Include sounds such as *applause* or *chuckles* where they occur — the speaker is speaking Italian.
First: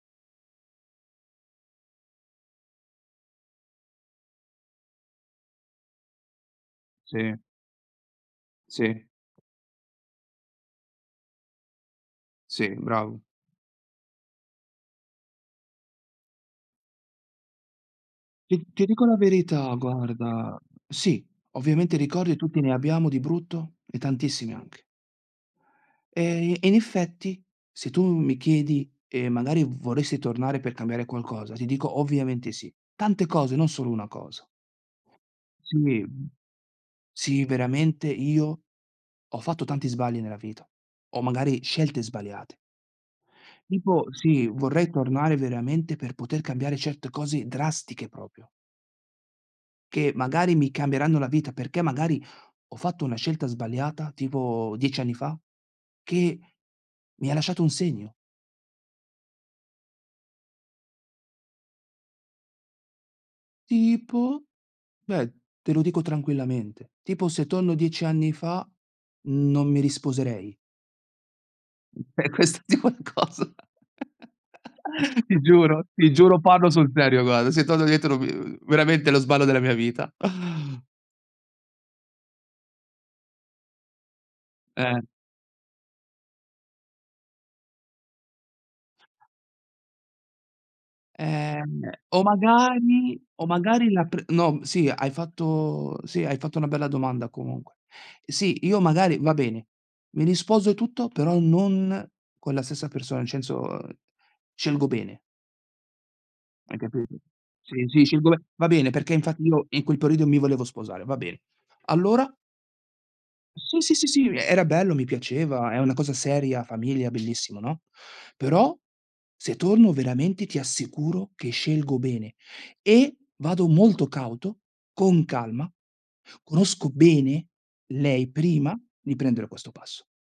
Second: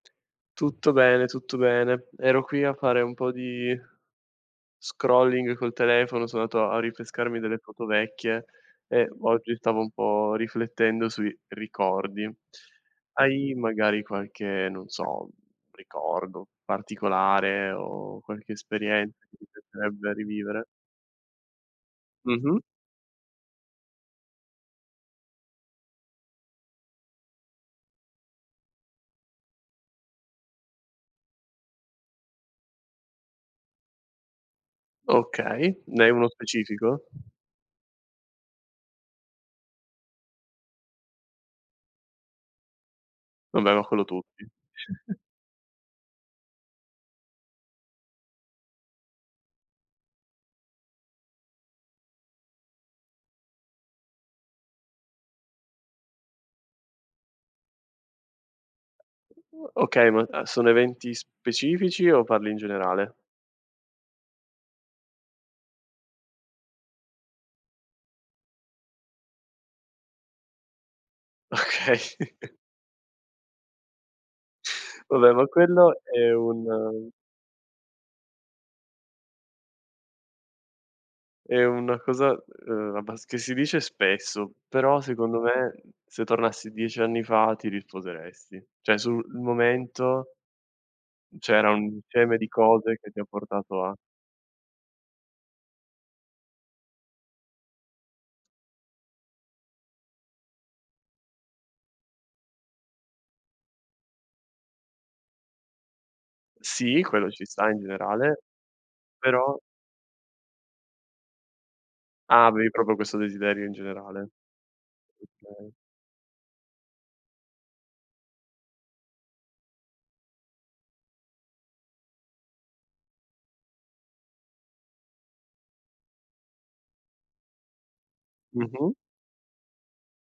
Tutto bene, tutto bene. Ero qui a fare un po' di scrolling col telefono, so' andato a a Sì. rinfrescarmi delle foto vecchie, Sì. e v oggi, stavo un po' riflettendo sui ricordi. Sì, bravo. Hai magari qualche, non so, ricordo particolare, o qualche Ti ti dico la esperienza, che ti verità, piacerebbe guarda, rivivere? sì, ovviamente ricordi tutti Mh-mh. ne abbiamo, di brutto e tantissimi anche. E e in effetti, se tu mi chiedi, e magari v vorresti tornare per cambiare qualcosa, ti dico: "Ovviamente sì". Tante cose, non solo 1 cosa. Okay, ne Sì. hai 1 specifico? Sì, veramente io, ho fatto tanti sbagli nella vita, o magari scelte sbagliate. Vabbè, ma quello Tipo, tutti. sì, vorrei *chuckles* tornare veramente per poter cambiare certe cose drastiche, proprio. Che, magari mi cambieranno la vita perché, magari, ho fatto 1 scelta sbagliata, tipo 10 anni fa, che, mi ha lasciato un segno. Okay, ma a sono eventi specifici, o parli in generale? "Tipo?" Beh, te lo dico tranquillamente. Tipo, se tonno 10 anni fa, non mi risposerei. Okay. Per questo di' qualcosa! *chuckles* Vabbè, Ti ma giuro, quello ti è giuro, parlo sul un serio guarda, se torno indietro vi *unintelligible* veramente, lo sballo della mia vita. *sighs* è una cosa ehm, abbas che si dice spesso, però Eh. secondo me, se tornassi 10 anni fa, ti risposeresti, cioè, sul momento, m c'era Ehm, un o insieme di cose, che ti magari ha o portato magari a la pr no, m sì, hai fatto sì, hai fatto una bella domanda comunque. Sì, io magari va bene, mi risposo e tutto, però non con la stessa persona, incenso, scelgo bene. Hai Sì, capito? quello ci sta in Sì, sì scelgo be generale, va bene, perché infatti però io in quel periodo mi volevo sposare, va bene Allora? Ah, avevi proprio questo desiderio in Sì, sì, sì, sì, generale. uhm, era bello, mi Okay. piaceva, è una cosa seria, famiglia, bellissima, no? Però, se tonno veramente, ti assicuro che scelgo bene. E, vado molto cauto, con calma, conosco bene lei, prima, Mh-mh. di prendere questo passo.